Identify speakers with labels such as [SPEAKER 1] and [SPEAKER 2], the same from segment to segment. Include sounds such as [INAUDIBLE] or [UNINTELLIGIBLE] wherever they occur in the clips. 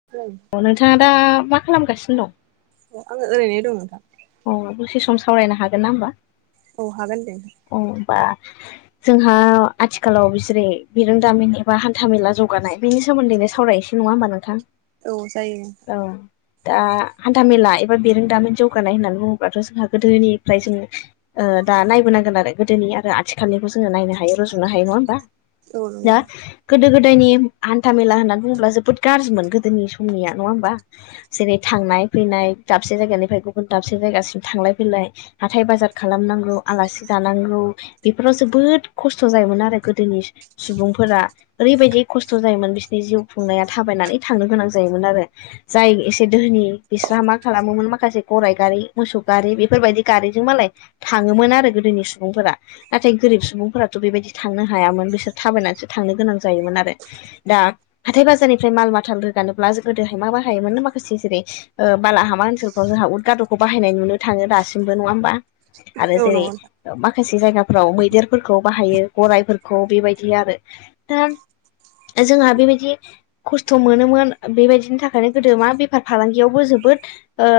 [SPEAKER 1] [UNINTELLIGIBLE]
[SPEAKER 2] औ नोंथाङा दा मा खालामगासिनो दं
[SPEAKER 1] आङो ओरैनो दं नोंथां
[SPEAKER 2] अ दसे सम सावरायनो हागोनना होमबा
[SPEAKER 1] औ हागोन दे
[SPEAKER 2] अ बा जोंहा आथिखालाव बिसोरै बिरोंदामिन एबा हान्था मेला जौगानाय बेनि सोमोन्दैनो सावरायनोसै नङा होमबा नोंथां
[SPEAKER 1] औ जायो
[SPEAKER 2] औ दा हान्थामेला एबा बेरोंदामिन जौगानाय होननानै बुङोब्लाथ' जोंहा गोदोनिफ्राय जों दा नायबोनां गोन आरो गोदोनि आरो आथिखालनिखौ जोङो नायनो हायो रुजुनो हायो नङा होमबा दा गोदो गोदायनि हान्था मेला होननानै बुङोब्ला जोबोद गाज्रिमोन गोदोनि समनिया नङा होमबा जेरै थांनाय फैनाय दाबसे जायगानिफ्राय गुबुन दाबसे जायगासिम थांलाय फैलाय हाथाय बाजार खालामनांगौ आलासि जानांगौ बेफोराव जोबोद खस्थ' जायोमोन आरो गोदोनि सुबुंफोरा ओरैबायदि खस्थ' जायोमोन बिसिनि जिउ खुंनाया थाबायनानै थांनो गोनां जायोमोन आरो जाय एसे दोहोनि बिसोरहा मा खालामोमोन माखासे गराइ गारि मोसौ गारि बेफोरबायदि गारिजों मालाय थाङोमोन आरो गोदोनि सुबुंफोरा नाथाय गोरिब सुबुंफोराथ' बेबायदि थांनो हायामोन बिसोर थाबायनानैसो थांनो गोनां जायोमोन आरो दा हाथाय बाजारनिफ्राय माल माथाल रोगानोब्ला जों गोदोहाय मा बाहायोमोन माखासे जेरै बालाहामा ओनसोलफ्राव जोंहा उदगाद'खौ बाहायनाय नुनो थाङो दासिमबो नङा होमबा? आरो
[SPEAKER 1] औ
[SPEAKER 2] जेरै
[SPEAKER 1] नंगौ औ नंगौ
[SPEAKER 2] माखासे जायगाफ्राव मैदेरफोरखौ बाहायो गराइफोरखौ बेबायदि आरो दा जोंहा बेबायदि खस्थ' मोनोमोन बेबायदिनि थाखायनो गोदो मा बेफार फालांगियावबो जोबोद ओ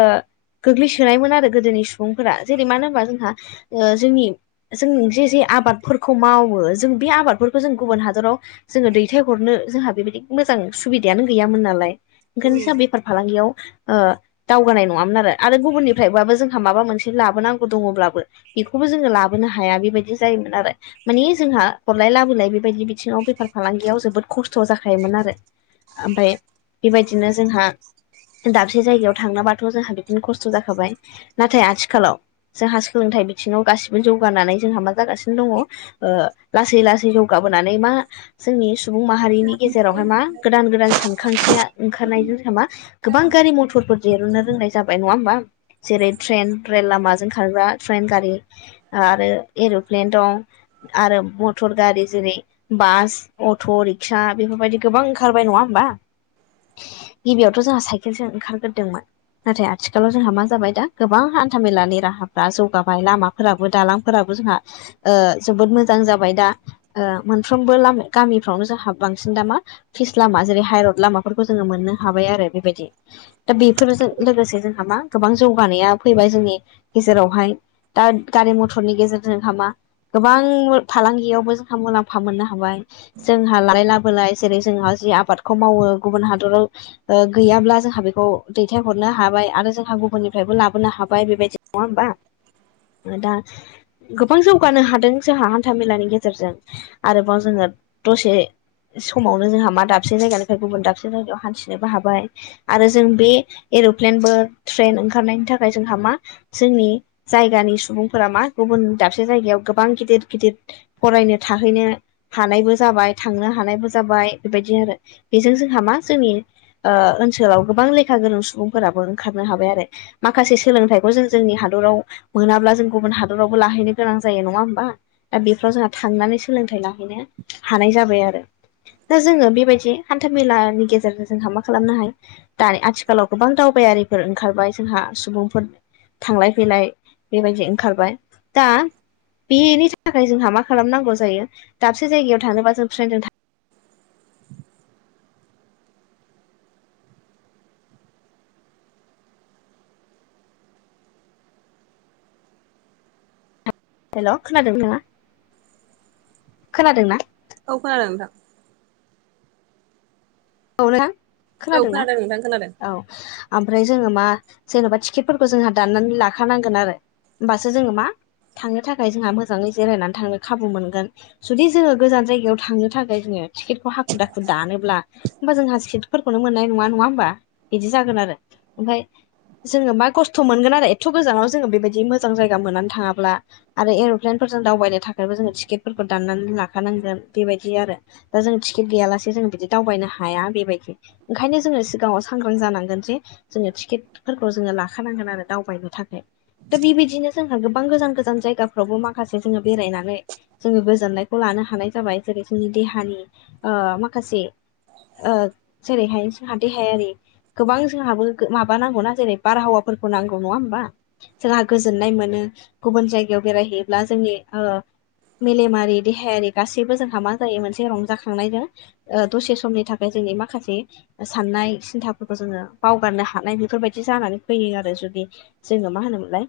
[SPEAKER 2] गोग्लैसोनायमोन आरो गोदोनि सुबुंफोरा जेरै मानो होनबा जोंहा ओ जोंनि जों जे जे आबादफोरखौ मावो जों बे आबादफोरखौ जों गुबुन हादराव जोङो दैथायहरनो जोंहा बेबायदि मोजां सुबिदायानो गैयामोन नालाय ओंखायनो जोंहा
[SPEAKER 1] नोंथां
[SPEAKER 2] बेफार फालांगियाव दावगानाय नङामोन आरो आरो गुबुननिफ्रायबाबो जोंहा माबा मोनसे लाबोनांगौ दङब्लाबो बेखौ बो जोङो लाबोनो हाया बेबायदि जायोमोन आरो मानि जोंहा हरलाय लाबोलाय बेबायदि बिथिङाव बेफार फालांगियाव जोबोद खस्थ' जाखायोमोन आरो। ओमफ्राय बेबायदिनो जोंहा दाबसे जायगायाव थांनाबाथ' जोंहा बिदिनो खस्थ' जाखाबाय नाथाय आथिखालाव जोंहा सोलोंथाइ बि बिथिङाव गासिबो जौगानानै जोंहा मा जागासिनो दङ लासै लासै जौगाबोनानै मा जोंनि सुबुं माहारिनि गेजेरावहाय मा गोदान गोदान सानखांथिया ओंखारनायजों जोंहा मा गोबां गारि मथरफोर दहुननो रोंनाय जाबाय नङा होमबा? जेरै ट्रेन रेल लामाजों खारग्रा ट्रेन गारि आरो एर'प्लेन दं आरो मथर गारि जेरै बास अट' रिक्सा बेफोरबायदि गोबां ओंखारबाय नङा होमबा? गिबियावथ' जोंहा साइकेलसो ओंखारग्रोदोंमोन। नाथाय आथिखालाव जोंहा मा जाबाय दा गोबां हान्थामेलानि राहाफ्रा जौगा बाय लामाफोराबो दालांफोराबो जोंहा जोबोद मोजां जाबाय दा। ओ मोनफ्रोमबो लाम गामिफ्रावनो जोंहा बांसिन दामा फिस लामा जेरै हाइरड लामाफोरखौ जोङो मोननो हाबाय आरो बेबायदि दा बेफोरजों लोगोसे जोंहा मा गोबां जौगानाया फैबाय जोंनि गेजेरावहाय दा गारि मथरनि गेजेरजों हामा गोबां फालांगियावबो जोंहा मुलाम्फा मोननो हाबाय जोंहा लालाय लाबोलाय जेरै जोंहा जि आबादखौ मावो गुबुन हादराव गैयाब्ला जोंहा बेखौ दैथायहरनो हाबाय आरो जोंहा गुबुननिफ्रायबो लाबोनो हाबाय बेबायदि नङा होमबा? आदा गोबां जौगानो हादों जोंहा हान्था मेलानि गेजेरजों आरोबाव जोङो दसे समावनो जोंहा मा दाबसे जायगानिफ्राय गुबुन दाबसे जायगायाव हान्थिनोबो हाबाय आरो जों बे एर'प्लेनबो ट्रेन ओंखारनायनि थाखाय जोंहा मा जोंनि जायगानि सुबुंफोरा मा गुबुन दाबसे जायगायाव गोबां गिदिर गिदिर फरायनो थाहैनो हानायबो जाबाय थांनो हानायबो जाबाय बेबायदि आरो बेजों जोंहा मा जोंनि ओनसोलाव गोबां लेखा गोरों सुबुंफोराबो ओंखारनो हाबाय आरो माखासे सोलोंथाइखौ जों जोंनि हादराव मोनाब्ला जों गुबुन हादरावबो लाहैनो गोनां जायो नङा होमबा दा बेफ्राव जोंहा थांनानै सोलोंथाइ ला नो हानाय जाबाय आरो दा जोङो बेबायदि हान्था मेलानि गेजेरजों जोंहा मा खालामनो हायो दानि आथिखालाव गोबां दावबायारि फोर ओंखारबाय जोंहा सुबुंफोर थांलाय फैलाय बेबायदि ओंखारबाय दा बेनि थाखाय जोंहा मा खालामनांगौ जायो दाबसे जायगायाव थानोबा जों फ्रेनजों हेल' खोनादों नङा खोनादों ना?
[SPEAKER 1] औ खोनादों नोंथां।
[SPEAKER 2] औ ना
[SPEAKER 1] औ
[SPEAKER 2] खोनादोंना
[SPEAKER 1] खोनादों नोंथां खोनादों
[SPEAKER 2] औ। ओमफ्राय जोङो मा जेन'बा टिकेटफोरखौ जोंहा दाननानै लाखानांगोन आरो होमबासो जोङो मा थांनो थाखाय जोंहा मोजाङै जिरायनानै थांनो खाबु मोनगोन जुदि जोङो गोजान जायगायाव थांनो थाखाय जोङो टिकेटखौ हाखु दाखु दानोब्ला ओमबा जोंहा सिटफोरखौनो मोननाय नङा नङा होमबा? बिदि जागोन आरो ओमफाय जोङो मा खस्थ' मोनगोन आरो एथ' गोजानाव जोङो बेबायदि मोजां जायगा मोननानै थाङाब्ला आरो एर'प्लेनफोरजों दावबायनो थाखायबो जोङो टिकेटफोरखौ दाननानै लाखानांगोन बेबायदि आरो दा जों टिकेट गैयालासे जों बिदि दावबायनो हाया बेबायदि ओंखायनो जोङो सिगाङाव सांग्रां जानांगोन जे जोङो टिकेटफोरखौ जोङो लाखानांगोन आरो दावबायनो थाखाय दा बेबायदिनो जोंहा गोबां गोजान गोजान जायगाफ्रावबो माखासे जोङो बेरायनानै जोङो गोजोननायखौ लानो हानाय जाबाय जेरै जोंनि देहानि ओ माखासे ओ जेरैहाय जोंहा देहायारि गोबां जोंहाबो माबा नांगौना जेरै बारहावाफोरखौ नांगौ नङा होमबा जोंहा गोजोननाय मोनो गुबुन जायगायाव बेरायहैयोब्ला जोंनि ओ मेलेमारि देहायारि गासैबो जोंहा मा जायो मोनसे रंजाखांनायजों ओ दसे समनि थाखाय ओमफ्राय जोंनि माखासे साननाय सिन्थाफोरखौ जोङो बावगारनो हानाय बेफोरबायदि जानानै फैयो आरो जुदि जोङो मा होनोमोनलाय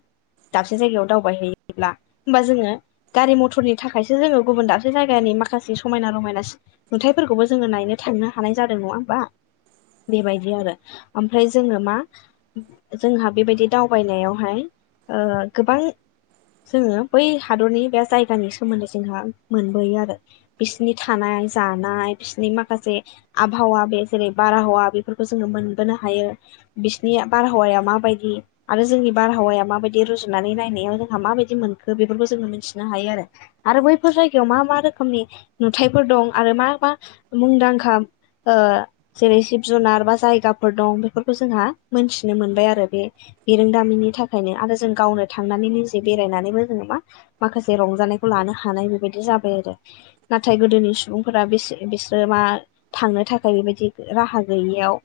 [SPEAKER 2] दाबसे जायगायाव दावबायहैयोब्ला होमबा जोङो गारि मथरनि थाखायसो जोङो गुबुन दाबसे जायगानि माखासे समायना रमायना सिन नुथाइफोरखौबो जोङो नायनो थांनो हानाय जादों नङा होमबा? बेबायदि आरो ओमफ्राय जोङो मा जोंहा बेबायदि दावबायनायावहाय ओ गोबां जोङो बै हादरनि बे जायगानि सोमोन्दै जोंहा मोनबोयो आरो बिसनि थानाय जानाय बिसनि माखासे आबहावा बे जेरै बारहावा बेफोरखौ जोङो मोनबोनो हायो बिसिनि बारहावाया माबायदि आरो जोंनि बारहावाया माबायदि रुजुनानै नायनायाव जोंहा माबायदि मोनखो बेफोरखौ जोङो मोनथिनो हायो आरो आरो बैफोर जायगायाव मा मा रोखोमनि नुथायाइफोर दं आरो मा मा मुंदांखा? ओ जेरै जिब जुनार बा जायगाफोर दं बेफोरखौ जोंहा मोनथिनो मोनबाय आरो बे बिरोंदामिनि थाखायनो आरो जों गावनो थांनानै निजे बेरायनानैबो जोङो मा? माखासे रंजानायखौ लानो हानाय बेबायदि जाबाय आरो नाथाय गोदोनि सुबुंफोरा बेस -बिसोरो मा थांनो थाखाय बेबायदि राहा गैयियाव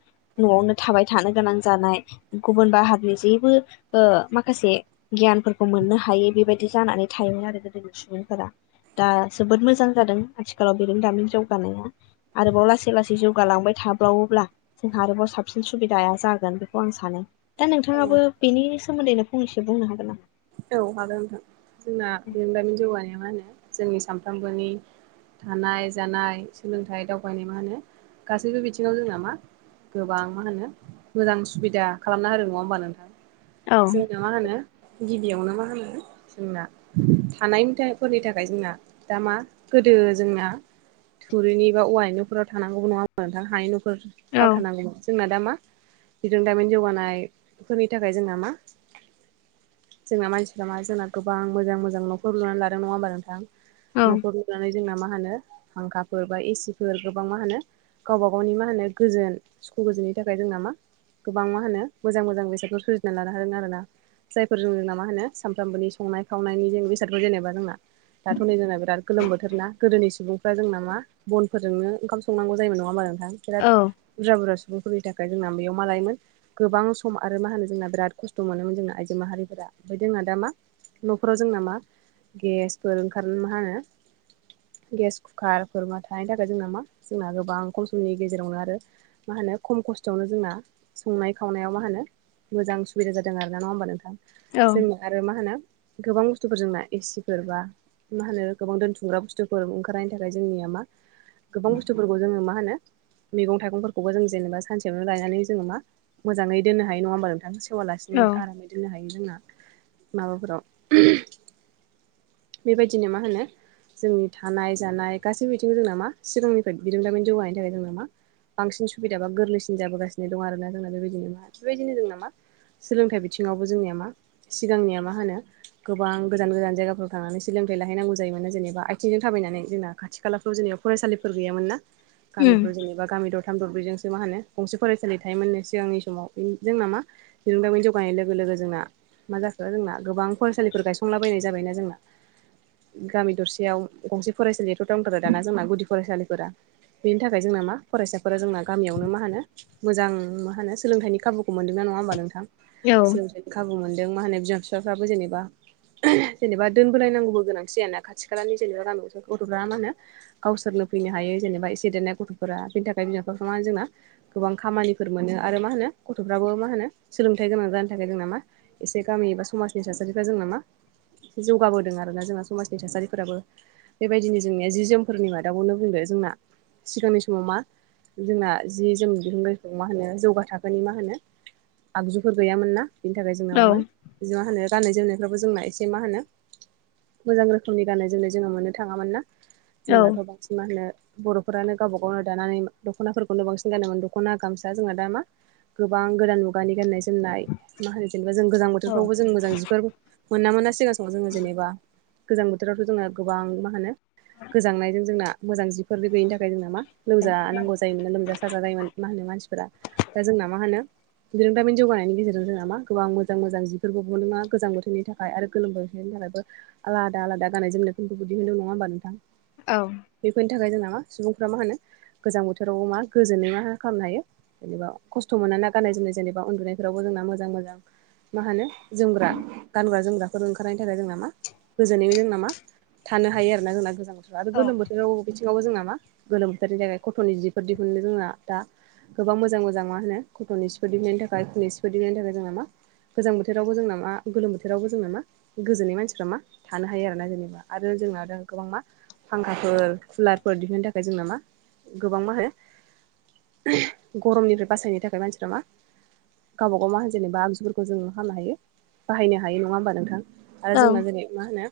[SPEAKER 2] न'आवनो थाबाय थानो गोनां जानाय गुबुन बाहागनि जेबो ओ माखासे गियानफोरखौ मोननो हायै बेबायदि जानानै थायोमोन आरो गोदोनि सुबुंफोरा दा जोबोद मोजां जादों आथिखालाव बिरों दामिन जौगानाया आरोबाव ला लासै लासै जौगालांबाय थाब्लावोब्ला जोंहा आरोबाव साबसिन सुबिदाया जागोन बेखौ आं सानो दा नोंथाङाबो बेनि सोमोन्दैनो फंनैसो बुंनो हागोन नामा?
[SPEAKER 1] औ हागोन नोंथां जोंना बेदामिन जौगानाया मा होनो जोंनि सामफ्रामबोनि थानाय जानाय सोलोंथाइ दावबायनाय मा होनो गासैबो बिथिङाव जोंना मा गोबां मा होनो मोजां सुबिदा खालामना होदों नङा होमबा नोंथां
[SPEAKER 2] औ
[SPEAKER 1] जोंनो मा होनो गिबियावनो मा होनो जोंना थानायनि फोरनि थाखाय जोंना दा मा गोदो जोंना थुरिनि बा औवायनिफोराव थानांगौ नङामोन नोंथां हानि न' फोर
[SPEAKER 2] औ
[SPEAKER 1] दाव थानांगौ जोंना दा मा दिरोंदामिन जौगानायफोरनि थाखाय जोंना मा? जोंना मानसिफोरा मा जोंना गोबां मोजां मोजां न'खर लुनानै लादों नङा होमबा नोंथां
[SPEAKER 2] औ
[SPEAKER 1] न'खर लुनानै जोंना मा होनो फांखाफोर बा एसिफोर गोबां मा होनो गावबा गावनि मा होनो गोजोन सुखु गोजोननि थाखाय जों नामा गोबां मा होनो मोजां मोजां बेसादफोर सोरजिना लानो हादों आरो ना फोरजों जोंना मा होनो सानफ्रामबोनि संनाय खावनायनि जों बेसादफोर जेनेबा जोंना दाथ' नै जोंना बिराद गोलोम बोथोर ना गोदोनि सुबुं जोंना नामा बनफोरजोंनो ओंखाम संनांग जायोमोन नङा होनोमा नोंथां बिराद
[SPEAKER 2] औ
[SPEAKER 1] बुरजा बुरजा सुबुंफोरनि थाखाय जोंना बेयाव मा लायोमोन। गोबां सम आरो मा होनो जोंना बिराद खस्थ' मोनोमोन जोंना आइजो माहारि। फोर ओमफ्राय जोंहा दा मा न'फोराव जोंना मा गेसफोर ओंखारनो मा होनो। गेस कुकारफोर मा थानायनि थाखाय जोंना मा जोंना गोबां खम समनि गेजेरावनो आरो। मा होनो खम खस्थ'आवनो जोंना संनाय खावनायाव मा होनो। मोजां सुबिदा जादों आरो नङा होनबा नोंथां
[SPEAKER 2] औ
[SPEAKER 1] जोंना आरो मा होनो गोबां बुस्थुफोर जोंना एसिफोर बा।। मा होनो गोबां दोनथुमग्रा बुस्थुफोर ओंखारनायनि थाखाय जोंनिया मा। गोबां बुस्थुफोरखौ जोङो मा होनो। मैं थाइगंफोरखौबो जों जेनबा सानसेयावनो लायनानै जोङ मोजाङै दोननो हायो नङा होनबा नोंथांखौ।
[SPEAKER 2] औ
[SPEAKER 1] हेवालासिनो आरामै दोननो हायो जोंहा माबाफोराव। बेबायदिनो मा होनो जोंनि थानाय जानाय गासैबो बिथिं जों नामा सिगांनिफ्राय बिरुंदामिन जौगानायनि थाखाय जों नामा बांसिन सुबिदा बा गोरलैसिन जाबोगासिनो दं आर ना जोंना बेबायदिनो मा बेबायदिनो जों नामा। सोलोंथाइ बिथिङावबो जोंनिया मा सिगांनिया मा होनो। गोबां गोजान गोजान जायगाफोराव थांनानै सोलोंथाइ लाहैनांगौ जायोमोनो जेनेबा आथिंजों थाबायनानै जोंना खाथि‌। खाथि खालाफ्राव जेनेबा फरायसालिफोर गैयोन ना
[SPEAKER 2] उम
[SPEAKER 1] गामिफ्राव जेनेबा। गामि दरथाम दरब्रैजोंसो मा होनो गंसे फरायसालि थायोमोननो सिगांनि समाव जोंना मा। बििरुंदामि जगानाय लोगो लोगो जोंना मा जाखो जोंना गोबां फरायसालिफोर गायसंलाबायनाय जाबायना जोंना। गामि दरसेयाव गंसे फरायसालियाथ' दंदारो दाना जोंना गुदि फरायसालिफोरा बेनि थाखाय जोंना मा फरायसाफोरा जोंना गामियावनो मा होनो। मोजां मा होनो सोलोंथाइनि खाबुखौ मोनदोंना नङा होमबा नोंथां
[SPEAKER 2] औ
[SPEAKER 1] सोलोंथाइनि खाबु मोनदों। मा होनो बिमा बिफाफ्राबो जेनेबा जेनेबा दोनबोोलायनांगौबो गोनांथि जाना खाथि खालानि जेनेबा गामियाव गथ'फ्रा मा होनो? गावसोरनो फैनो हायो जेनेबा एसे देरनाय गथ'फोरा बेनि थाखाय बिमा बिफ मानो जोंना। गोबां खामानिफोर मोनो आरो मा होनो गथ'फ्राबो मा होनो सोलोंथाइ गोनां जानो थाखाय जोंना मा। एसे गामि एबा समाजनि थासारिफ्रा जोंना मा एसे जौगाबोदों आर ना जोंना समाजनि थासारिफोराबो। बेबायदिनो जोंनिया जि जोमफोरनि मादाबावनो बुंदो जोंना सिगांनि समाव मा। जोंना जि जोम दिहुनगाइखौ मा होनो जौगा थाखोनि मा होनो। आगजुफोर गैयामोन नना बिनि थाखाय जों
[SPEAKER 2] औ
[SPEAKER 1] नामामोन। बिदि मा होनो गाननाय जोमनायफ्रावो जोंना एसे मा होनो मोजां रोखोमनि गाननाय जोमनाय जोङो मोननो थाङामोन ना जोंनाथ' बांसिन मा होनो। बर'फोरानो गावबा गावनो दानानै दख'नाफोरखौनो बांसिन गानोमोन दख'ना गामसा जोंना दा मा? गोबां गोदान मुगानि गाननाय जोमनाय मा होनो जेनेबा जों गोजां बोथोरफ्रावबो जों मोजां जिफोर मोना मोना सिगां समाव जोङो जेनेबा गोजां बोथोरावथ' जोङो गोबां मा होनो। गोजांनायजों जोंना मोजां जिफोर गैयिनि थाखाय जोंना मा लोमजानांगौ जायोमोना लोमजासि। ाजा जायोमोन मा होनो मानसिफोरा दा जोंना मा होनो बिरोंद्रामिन जौगानायनि गेजेरजों जोंना मा होन गोबां मोजां मोजां जिफोरबो बनोङा गोजां बोथोरनि थाखाय आरो गोलोम बोथोरनि थाखायबो। आलादा आलादा गाननाय जोमनायफोरखौ बिदि होनदों नङा होमबा नोंथां?
[SPEAKER 2] औ।
[SPEAKER 1] बेफोरनि थाखाय जोंना मा सुबुंफ्रा मा होनो गोजां बोथोराव मा गोजोनै मा खालामनो हायो। जेनेा खस्थ' मोन ना गाननाय जोमनाय जेनेबा उन्दुनायफ्राव जोंना मोजां मोजां। मा होनो जोमग्रा गानग्रा जोमग्रा। ओंखारनायनि थाखाय जोंना नामा गोजोनैबो जों नामा थानो हायो आरो ना जोंना गोजां बोथोराव आरो गोलोम बोथोर। राव बिथिङावबो जोंना मा गोलोम बोथोरनि जाय खथ'नि जिफोर दिहुनो जोंना दा गोबां मोजां मोजां मा होनो गथ'नि सु दिंनायनि थाखाय खुनि स्फद दिन्नायनि थाखाय जोंना मा गोजां बोथोरावबो जों नामा गोलोम बोथोरावबो जों ना मा गोजोननाय मानसिफ्रा मा थानो हायो आरोोना जेनेबा आरो जोंना दा गोबां मा। फांखाफोर कुलारफोर दिहुननो थाखाय जोंना मा गोबां मा होनो गरमनिफ्राय बासायनो थाखाय मानसिफ्रा मा गावबाागाव मा होनो जेनेबा आगजुफोरखौ जों खालामनो हायो बाहायनो हायो नङा होमबा नोंथां
[SPEAKER 2] औ
[SPEAKER 1] आरो जोंना जेरै मा होनो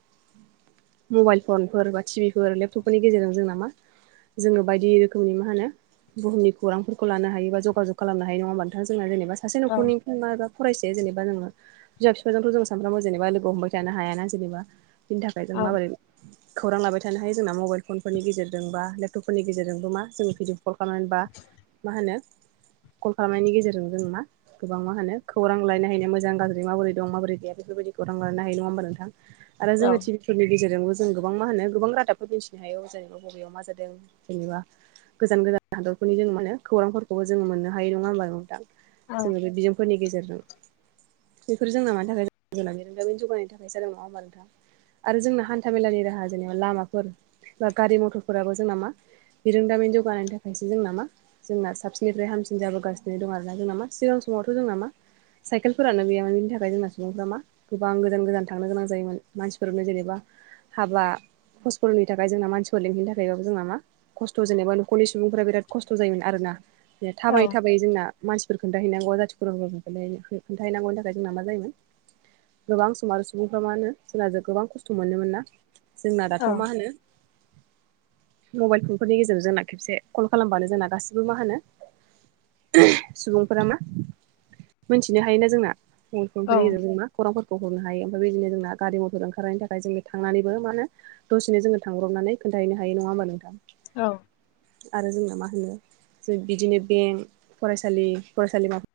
[SPEAKER 1] मबाइल फनफोर बा टिभिफोर लेपटपफोरनि गेजेरजों जोंना मा जोङो बायदि रोखोमनि मा होनो बुहुमनि खौरांफोरखौ लानो हायो बा जगाजग खालामनो हायो नङा होमबा नोंथां जों जेनेबा
[SPEAKER 2] औ
[SPEAKER 1] नखरनिफ्राय मा एबा फरायसा जेनेबा जोङो बिमा बिफाजोंथ' जों सानफ्रामबो जेनेबा लोगो हमबाय थानो हायाा जेनेबा बिनि थाखाय जों
[SPEAKER 2] औ
[SPEAKER 1] माबोरै खौरां लाबाय थानो हायो जोंना मबाइल फनफोरनि गेजेरजों बा लेपटपफोरनि गेजेरजोंबो मा जोङो भिडिअ कल खालामनानै बा मा होनो कल खालामनायनि गेजेरजों जों मा गोबां मा होनो खौरां रांलायनो हायो मोज गाज्रि मोरैं मोरै बेफोरबायदिखौ रलायनो हायो नङा होमबा नोंथां
[SPEAKER 2] औ
[SPEAKER 1] जोङो टि बि फोरनि गेजेरजोंबो जों गोबां मा होनो गोबां रादाबफोर मिथिनो हायो जेनेबा बबेयाव मा जादों जेनेबा गोजान गोजान हादरफोरनि जों माने खौरांफोरखौबो जोङो मोननो हाय नङा होनोमबा नोंथां? जोङो बे बिजोंफोरनि गेजेरजों बेफोर जोंना मानि थाखाय बे नोंथाबिनि जौगानाय थाखाय जादों नङा होमबा नोंथां? आरो जोंना हान्था मेलानि राहा जेनेबा लामाफोर बा गारि मथरफोराबो जोंना मा बिरोंदामि जौगानायनि थाखायसो जों नामा? जोंना साबसिननिफ्राय हामसिन जाबोगासिनो दं आरो ना जोंनाामा सिगां समावथ' जोंना मा साइकेलफोरानो गैयोन बेनि थाखाय जोंना सुबुंफ्रा मा गोबां गोजान गोजान थांनो गोनां जायोमोन मानसिफोरनो जेनेबा हाबा भसपरनि थाखाय जोंना मानसिफोर लिहैनो थाखायब जोंना मा खस्थ' जेनेबा न'खरनि सुबुंफोरा बिराद खस्थ' जायोमोन आरोना। बे थाबायै
[SPEAKER 2] औ
[SPEAKER 1] थाबायै जोंना मानसिफोर खोन्थाहैनांगौ जाथिफोरमफोरखौ खोनथाहैनांगौनि थाखाय जोंना मा जायोमोन। गोबां सम आरो सुबुंफ्रा मा होनो जोंना ज गोबां खस्थ' मोनोमोन ना। जोंना दाथ'
[SPEAKER 2] औ
[SPEAKER 1] मा होनो मबाइल फनफोरनि गेजेरजों जोंना खेबसे कल खालामबानो जोंना गासिबो मा होनो सुबुंफोरा मा मोनथिनो हायोना जोंना मबाइल फनफोरनि गेजेरजों मा खौरांफोरखौ हरनो हायो ओमफ्राय बिदिनो जोंना गारि मथर ओंखारनायनि थाखाय जों बे थांनानैबो मा नो दसेनो जोङो थांब्रनानै खोन्थाहैनो हायो नङा होमबा नोंथां?
[SPEAKER 2] औ
[SPEAKER 1] आरो जोंना मा होनो जों बिदिनो बेंक फरायसालि फरायसालिमाफोर